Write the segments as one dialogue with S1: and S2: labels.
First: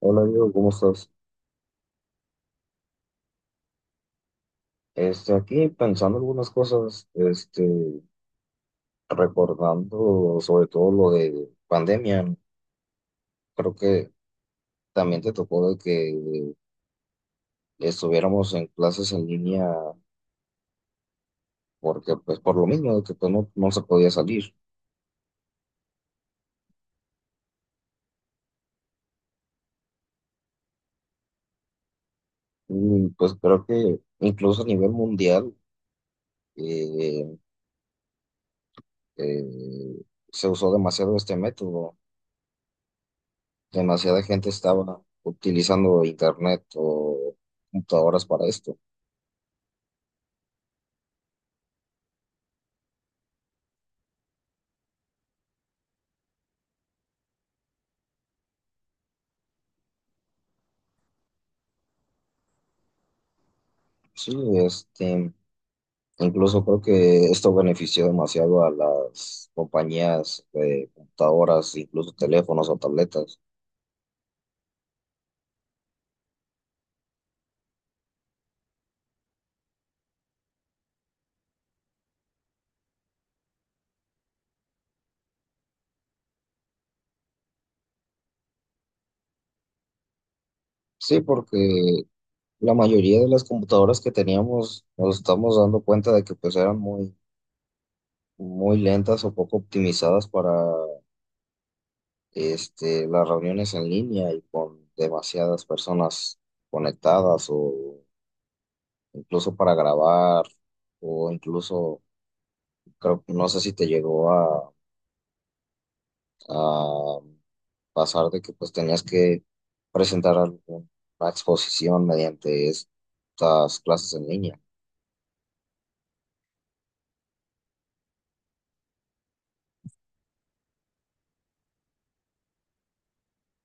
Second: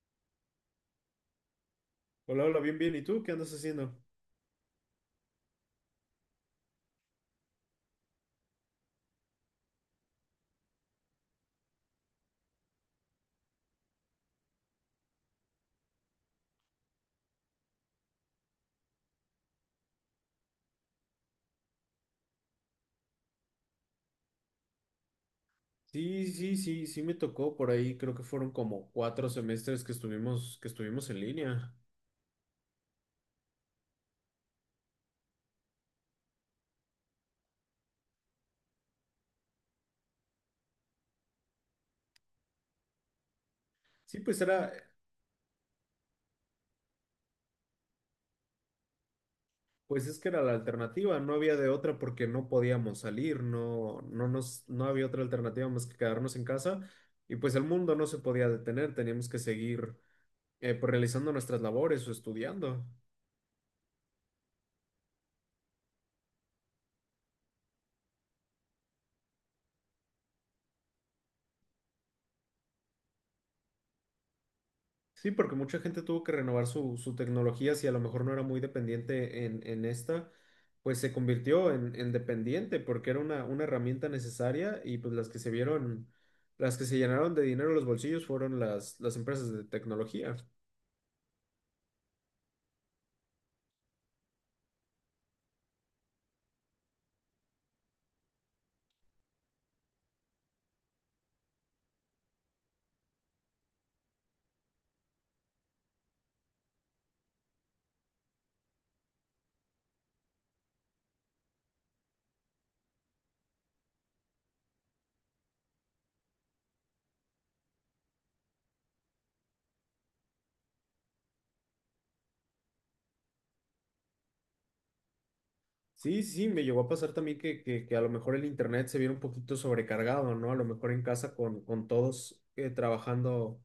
S1: Hola Diego, ¿cómo estás?
S2: Hola, hola, bien, bien. ¿Y tú qué andas haciendo?
S1: Aquí pensando algunas cosas, recordando sobre todo lo de pandemia, creo que también te tocó de que estuviéramos en clases en línea porque pues por lo mismo de que pues, no, no se podía salir.
S2: Sí, sí, sí, sí me tocó por ahí. Creo que fueron como cuatro semestres que estuvimos, en línea.
S1: Y pues creo que incluso a nivel mundial eh, eh, se usó demasiado este método,
S2: Sí,
S1: demasiada
S2: pues
S1: gente
S2: era,
S1: estaba utilizando internet o computadoras para esto.
S2: pues es que era la alternativa. No había de otra porque no podíamos salir. No, no había otra alternativa más que quedarnos en casa. Y pues el mundo no se podía detener. Teníamos que seguir, pues realizando nuestras labores o estudiando.
S1: Sí, este. Incluso creo que esto benefició demasiado a las compañías de computadoras, incluso teléfonos o tabletas.
S2: Sí, porque mucha gente tuvo que renovar su tecnología, si a lo mejor no era muy dependiente en esta, pues se convirtió en dependiente porque era una herramienta necesaria y pues las que se llenaron de dinero los bolsillos fueron las empresas de tecnología.
S1: Sí, porque la mayoría de las computadoras que teníamos nos estamos dando cuenta de que pues eran muy, muy lentas o poco optimizadas para las reuniones en línea y con demasiadas personas conectadas o incluso para grabar o incluso, creo, no sé si te llegó a a pasar de que pues tenías que presentar alguna exposición mediante estas clases en línea.
S2: Sí, sí, sí, me llegó a pasar también que a lo mejor el internet se viera un poquito sobrecargado, ¿no? A lo mejor en casa con todos trabajando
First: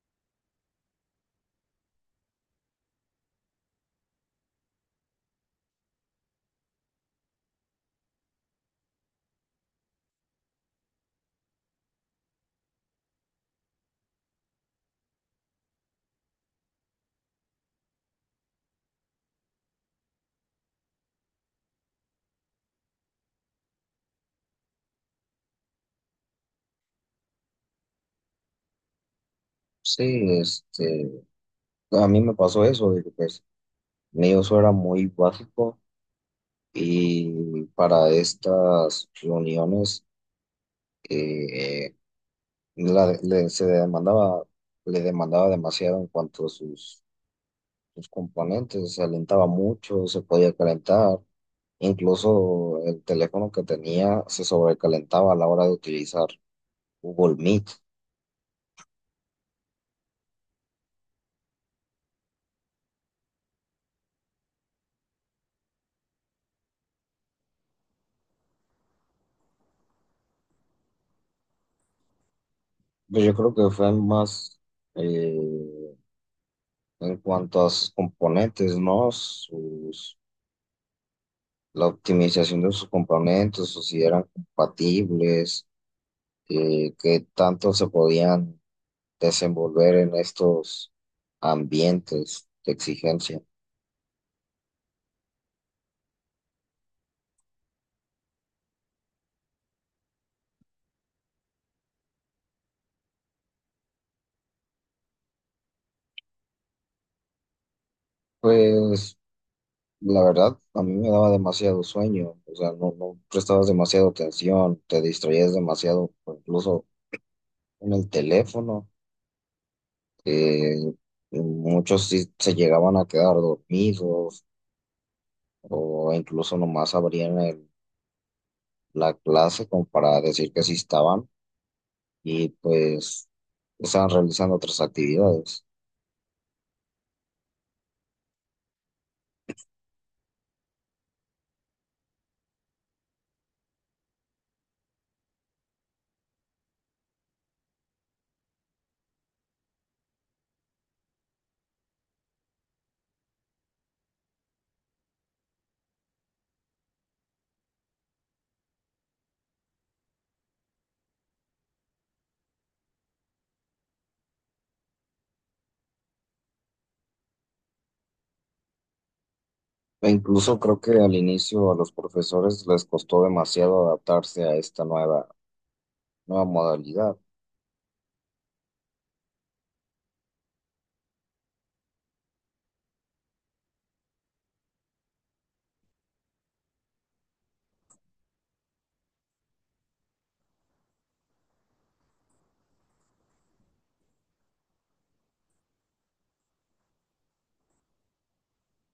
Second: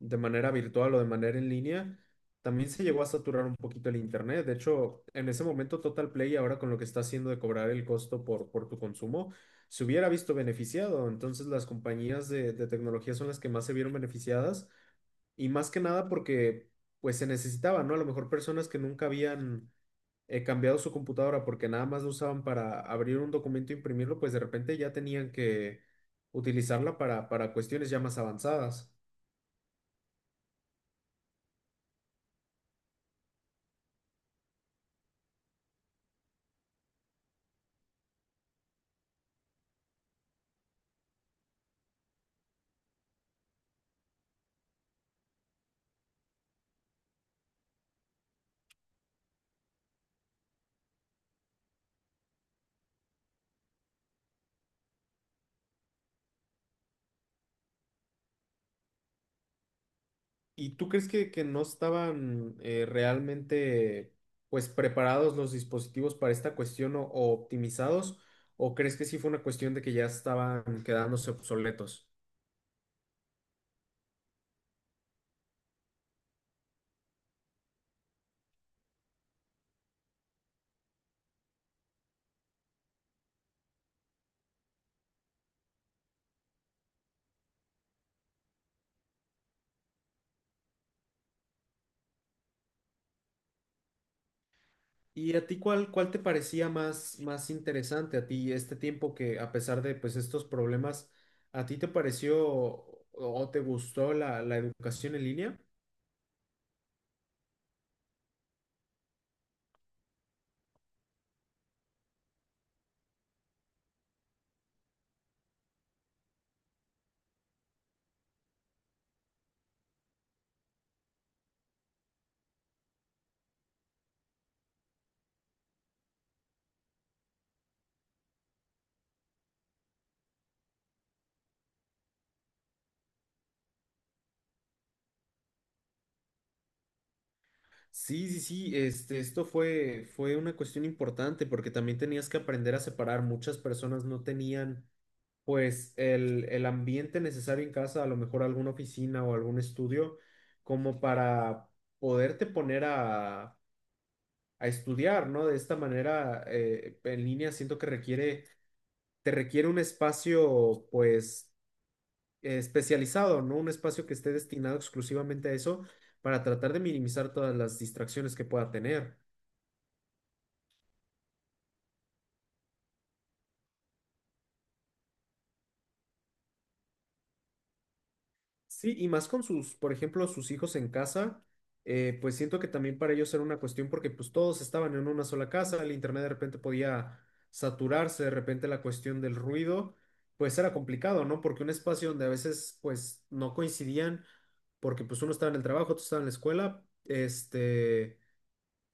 S2: de manera virtual o de manera en línea, también se llegó a saturar un poquito el internet. De hecho, en ese momento Total Play, ahora con lo que está haciendo de cobrar el costo por tu consumo, se hubiera visto beneficiado. Entonces, las compañías de tecnología son las que más se vieron beneficiadas y más que nada porque pues se necesitaban, ¿no? A lo mejor personas que nunca habían cambiado su computadora porque nada más lo usaban para abrir un documento e imprimirlo, pues de repente ya tenían que utilizarla para cuestiones ya más avanzadas.
S1: Sí, este, a mí me pasó eso, de que pues mi uso era muy básico y para estas reuniones eh, se demandaba, le demandaba demasiado en cuanto a sus los componentes, se alentaba mucho, se podía calentar, incluso el teléfono que tenía se sobrecalentaba a la hora de utilizar Google Meet.
S2: ¿Y tú crees que no estaban realmente pues preparados los dispositivos para esta cuestión o optimizados? ¿O crees que sí fue una cuestión de que ya estaban quedándose obsoletos?
S1: Pues yo creo que fue más eh, en cuanto a sus componentes, ¿no? Sus, la optimización de sus componentes, o si eran compatibles, qué tanto se podían desenvolver en estos ambientes de exigencia.
S2: ¿Y a ti cuál te parecía más interesante a ti este tiempo que a pesar de pues estos problemas, a ti te pareció o te gustó la educación en línea?
S1: Pues. La verdad, a mí me daba demasiado sueño, o sea, no, no prestabas demasiado atención, te distraías demasiado, o incluso en el teléfono, eh, muchos sí se llegaban a quedar dormidos o incluso nomás la clase como para decir que sí estaban y pues estaban realizando otras actividades.
S2: Sí, sí, sí, este, esto fue, fue una cuestión importante porque también tenías que aprender a separar. Muchas personas no tenían pues el ambiente necesario en casa, a lo mejor alguna oficina o algún estudio, como para poderte poner a estudiar, ¿no? De esta manera, en línea siento que requiere, te requiere un espacio, pues, especializado, ¿no? Un espacio que esté destinado exclusivamente a eso para tratar de minimizar todas las distracciones que pueda tener.
S1: E incluso creo que al inicio a los profesores les costó demasiado adaptarse a esta nueva modalidad.
S2: Sí, y más con sus, por ejemplo, sus hijos en casa, pues siento que también para ellos era una cuestión porque pues todos estaban en una sola casa, el internet de repente podía saturarse, de repente la cuestión del ruido, pues era complicado, ¿no? Porque un espacio donde a veces pues no coincidían, porque pues uno estaba en el trabajo, otro estaba en la escuela, este,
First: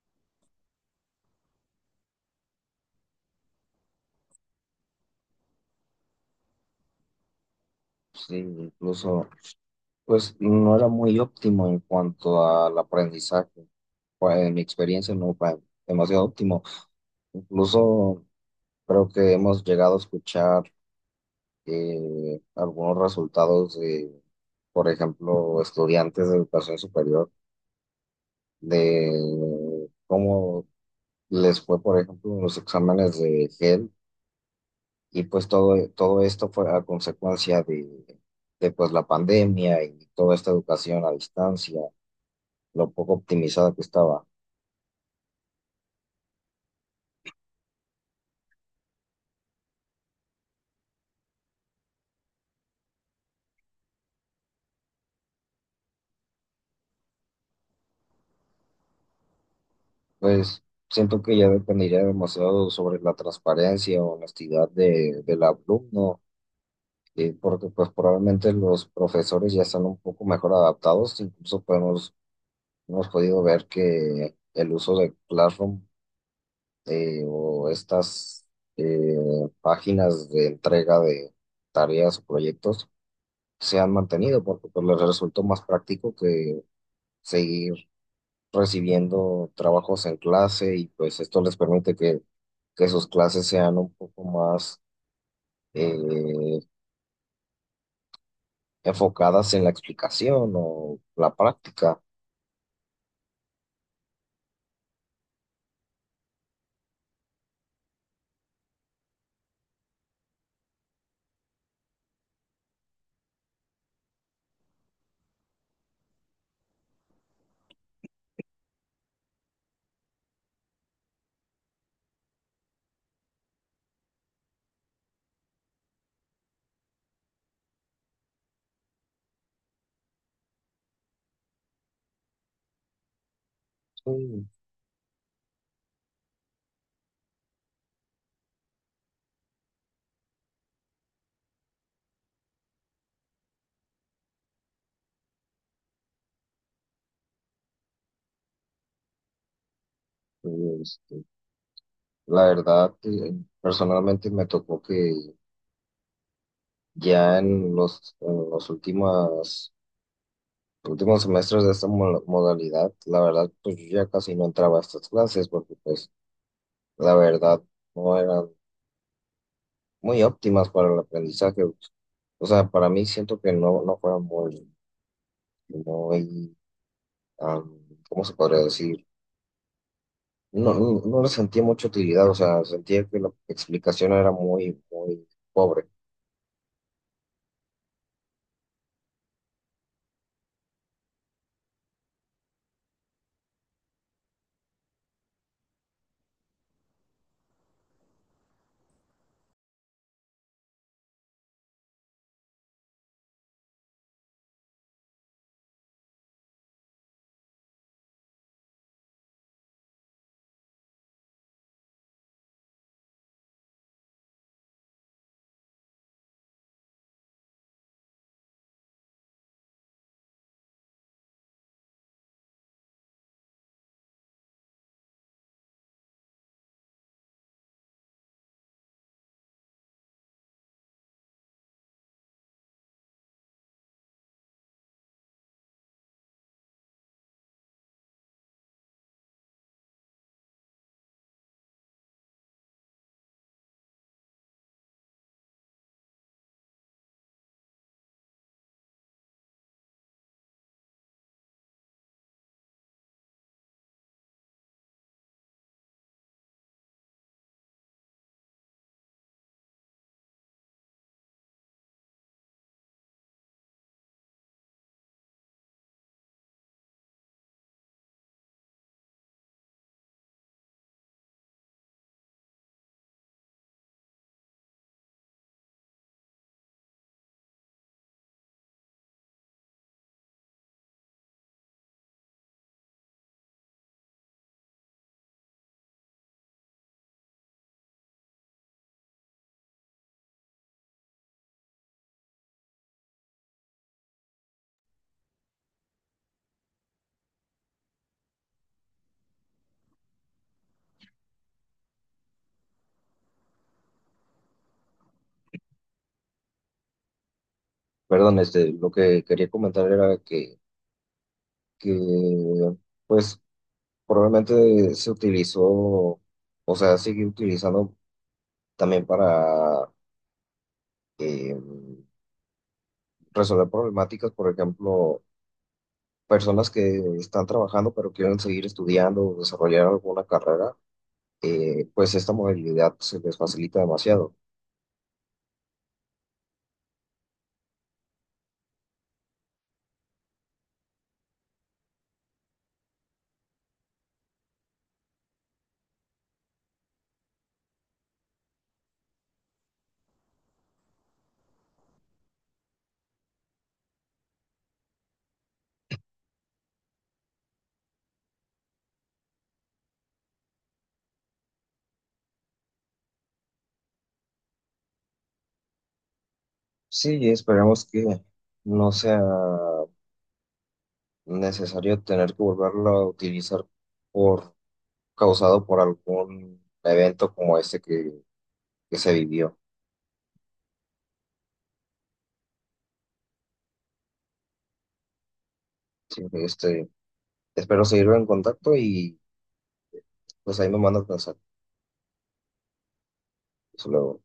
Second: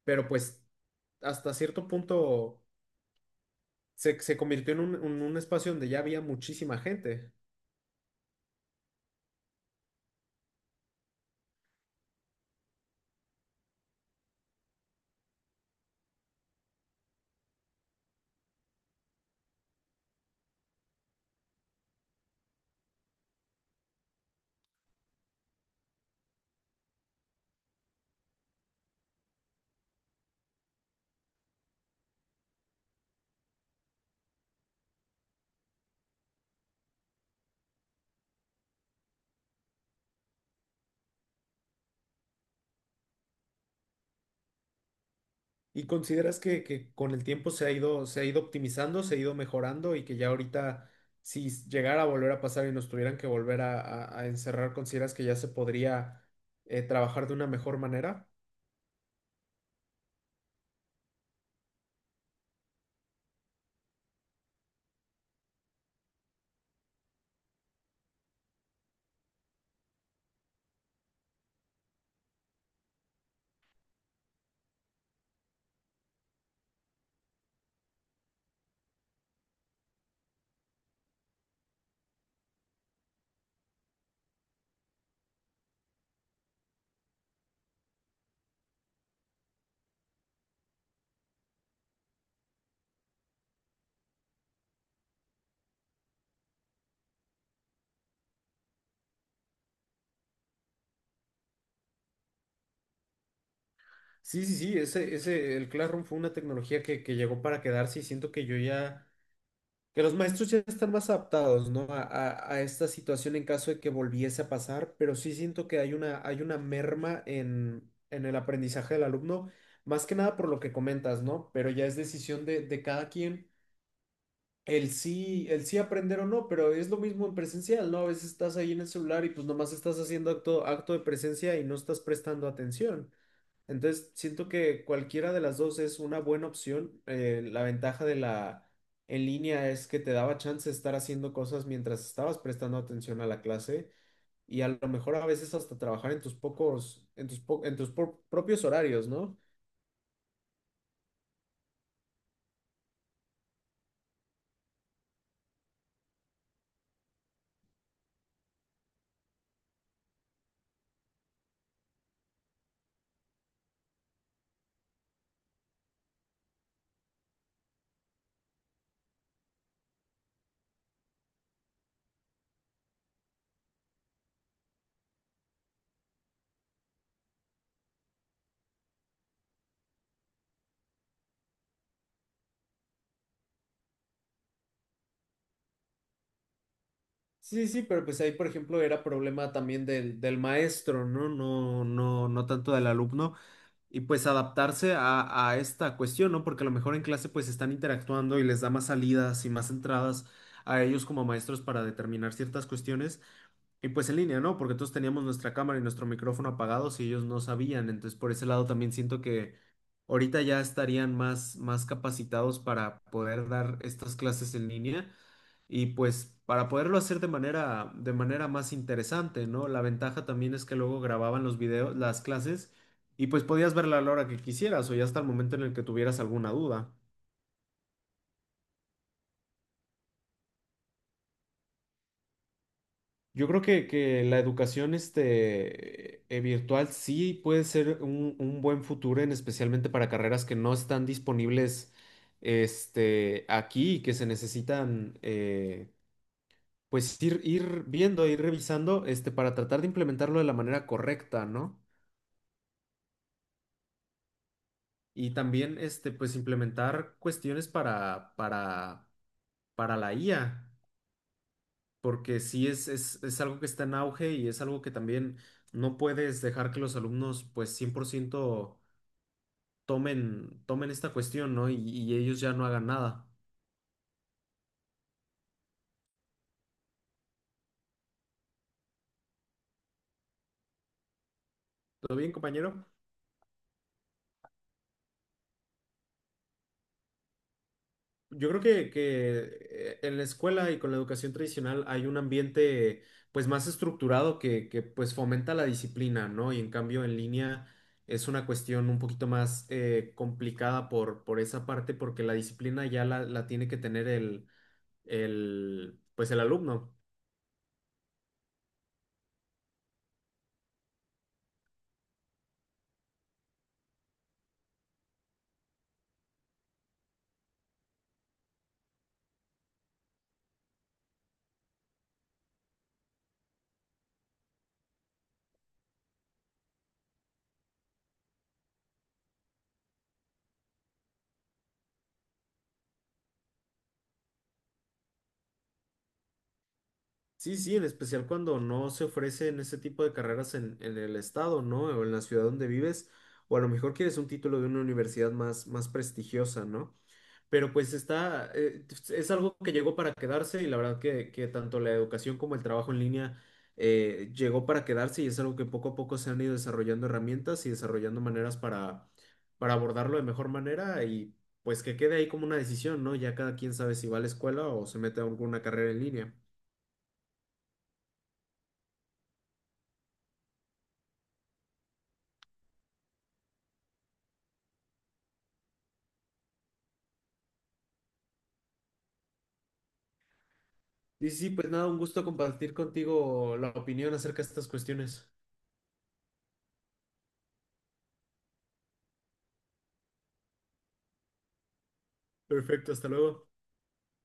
S2: pero pues hasta cierto punto se convirtió en un espacio donde ya había muchísima gente.
S1: Sí, incluso pues no era muy óptimo en cuanto al aprendizaje. Pues, en mi experiencia no fue demasiado óptimo. Incluso creo que hemos llegado a escuchar algunos resultados de, por ejemplo, estudiantes de educación superior, de cómo les fue, por ejemplo, en los exámenes de GEL. Y pues todo, todo esto fue a consecuencia de pues, la pandemia y toda esta educación a distancia, lo poco optimizada que estaba.
S2: ¿Y consideras que con el tiempo se ha ido optimizando, se ha ido mejorando y que ya ahorita, si llegara a volver a pasar y nos tuvieran que volver a encerrar, consideras que ya se podría trabajar de una mejor manera?
S1: Pues siento que ya dependería demasiado sobre la transparencia o honestidad de, del alumno, porque pues probablemente los profesores ya están un poco mejor adaptados, incluso hemos podido ver que el uso de Classroom o estas eh, páginas de entrega de tareas o proyectos se han mantenido, porque pues les resultó más práctico que seguir recibiendo trabajos en clase y pues esto les permite que sus clases sean un poco más eh, enfocadas en la explicación o la práctica.
S2: Sí, sí, sí, el Classroom fue una tecnología que llegó para quedarse y siento que yo ya Que los maestros ya están más adaptados, ¿no? A esta situación en caso de que volviese a pasar, pero sí siento que hay una merma en el aprendizaje del alumno, más que nada por lo que comentas, ¿no? Pero ya es decisión de cada quien el sí aprender o no, pero es lo mismo en presencial, ¿no? A veces estás ahí en el celular y pues nomás estás haciendo acto de presencia y no estás prestando atención. Entonces,
S1: Sí,
S2: siento que cualquiera de las dos es una buena opción. La ventaja de la en línea es que te daba chance de estar haciendo cosas mientras estabas prestando atención a la clase y a lo mejor a veces hasta trabajar en tus pocos, en tus po- en tus pro- propios horarios, ¿no?
S1: este, la verdad, personalmente me tocó que ya en los últimos semestres de esta modalidad, la verdad, pues yo ya casi no entraba a estas clases porque pues la verdad no eran muy óptimas para el aprendizaje. O sea, para mí siento que no, no fueron muy, muy, am, ¿cómo se podría decir? No, no, no le sentía mucha utilidad, o sea, sentía que la explicación era muy, muy pobre.
S2: Sí, sí, pero pues ahí, por ejemplo, era problema también del maestro, ¿no? No, no, no tanto del alumno. Y pues adaptarse a esta cuestión, ¿no? Porque a lo mejor en clase pues están interactuando y les da más salidas y más entradas a ellos como maestros para determinar ciertas cuestiones. Y pues en línea, ¿no? Porque todos teníamos nuestra cámara y nuestro micrófono apagados y ellos no sabían. Entonces, por ese lado también siento que ahorita ya estarían más capacitados para poder dar estas clases en línea. Y pues para poderlo hacer de manera más interesante, ¿no? La ventaja también es que luego grababan los videos, las clases, y pues podías verla a la hora que quisieras o ya hasta el momento en el que tuvieras alguna duda. Yo creo que la educación virtual sí puede ser un buen futuro, en especialmente para carreras que no están disponibles este, aquí y que se necesitan pues ir viendo, e ir revisando este, para tratar de implementarlo de la manera correcta, ¿no? Y también, este, pues implementar cuestiones para la IA, porque sí es algo que está en auge y es algo que también no puedes dejar que los alumnos, pues 100% tomen esta cuestión, ¿no? Y ellos ya no hagan nada. ¿Todo bien, compañero? Yo creo que en la escuela y con la educación tradicional hay un ambiente pues más estructurado que pues fomenta la disciplina, ¿no? Y en cambio en línea es una cuestión un poquito más complicada por esa parte porque la disciplina ya la tiene que tener el, el alumno.
S1: Perdón, lo que quería comentar era que, pues, probablemente se utilizó, o sea, sigue utilizando también para eh, resolver problemáticas, por ejemplo, personas que están trabajando pero quieren seguir estudiando o desarrollar alguna carrera, pues esta modalidad se les facilita demasiado.
S2: Sí, sí, en especial cuando no se ofrecen ese tipo de carreras en el estado, ¿no? O en la ciudad donde vives, o a lo mejor quieres un título de una universidad más prestigiosa, ¿no? Pero pues pues, es algo que llegó para quedarse y la verdad que tanto la educación como el trabajo en línea llegó para quedarse y es algo que poco a poco se han ido desarrollando herramientas y desarrollando maneras para abordarlo de mejor manera y pues que quede ahí como una decisión, ¿no? Ya cada quien sabe si va a la escuela o se mete a alguna carrera en línea.
S1: Sí, esperemos que no sea necesario tener que volverlo a utilizar por causado por algún evento como este que se vivió.
S2: Y sí, pues nada, un gusto compartir contigo la opinión acerca de estas cuestiones.
S1: Sí, espero seguirlo en contacto y pues ahí me mandas mensaje.
S2: Perfecto, hasta luego.
S1: Hasta luego.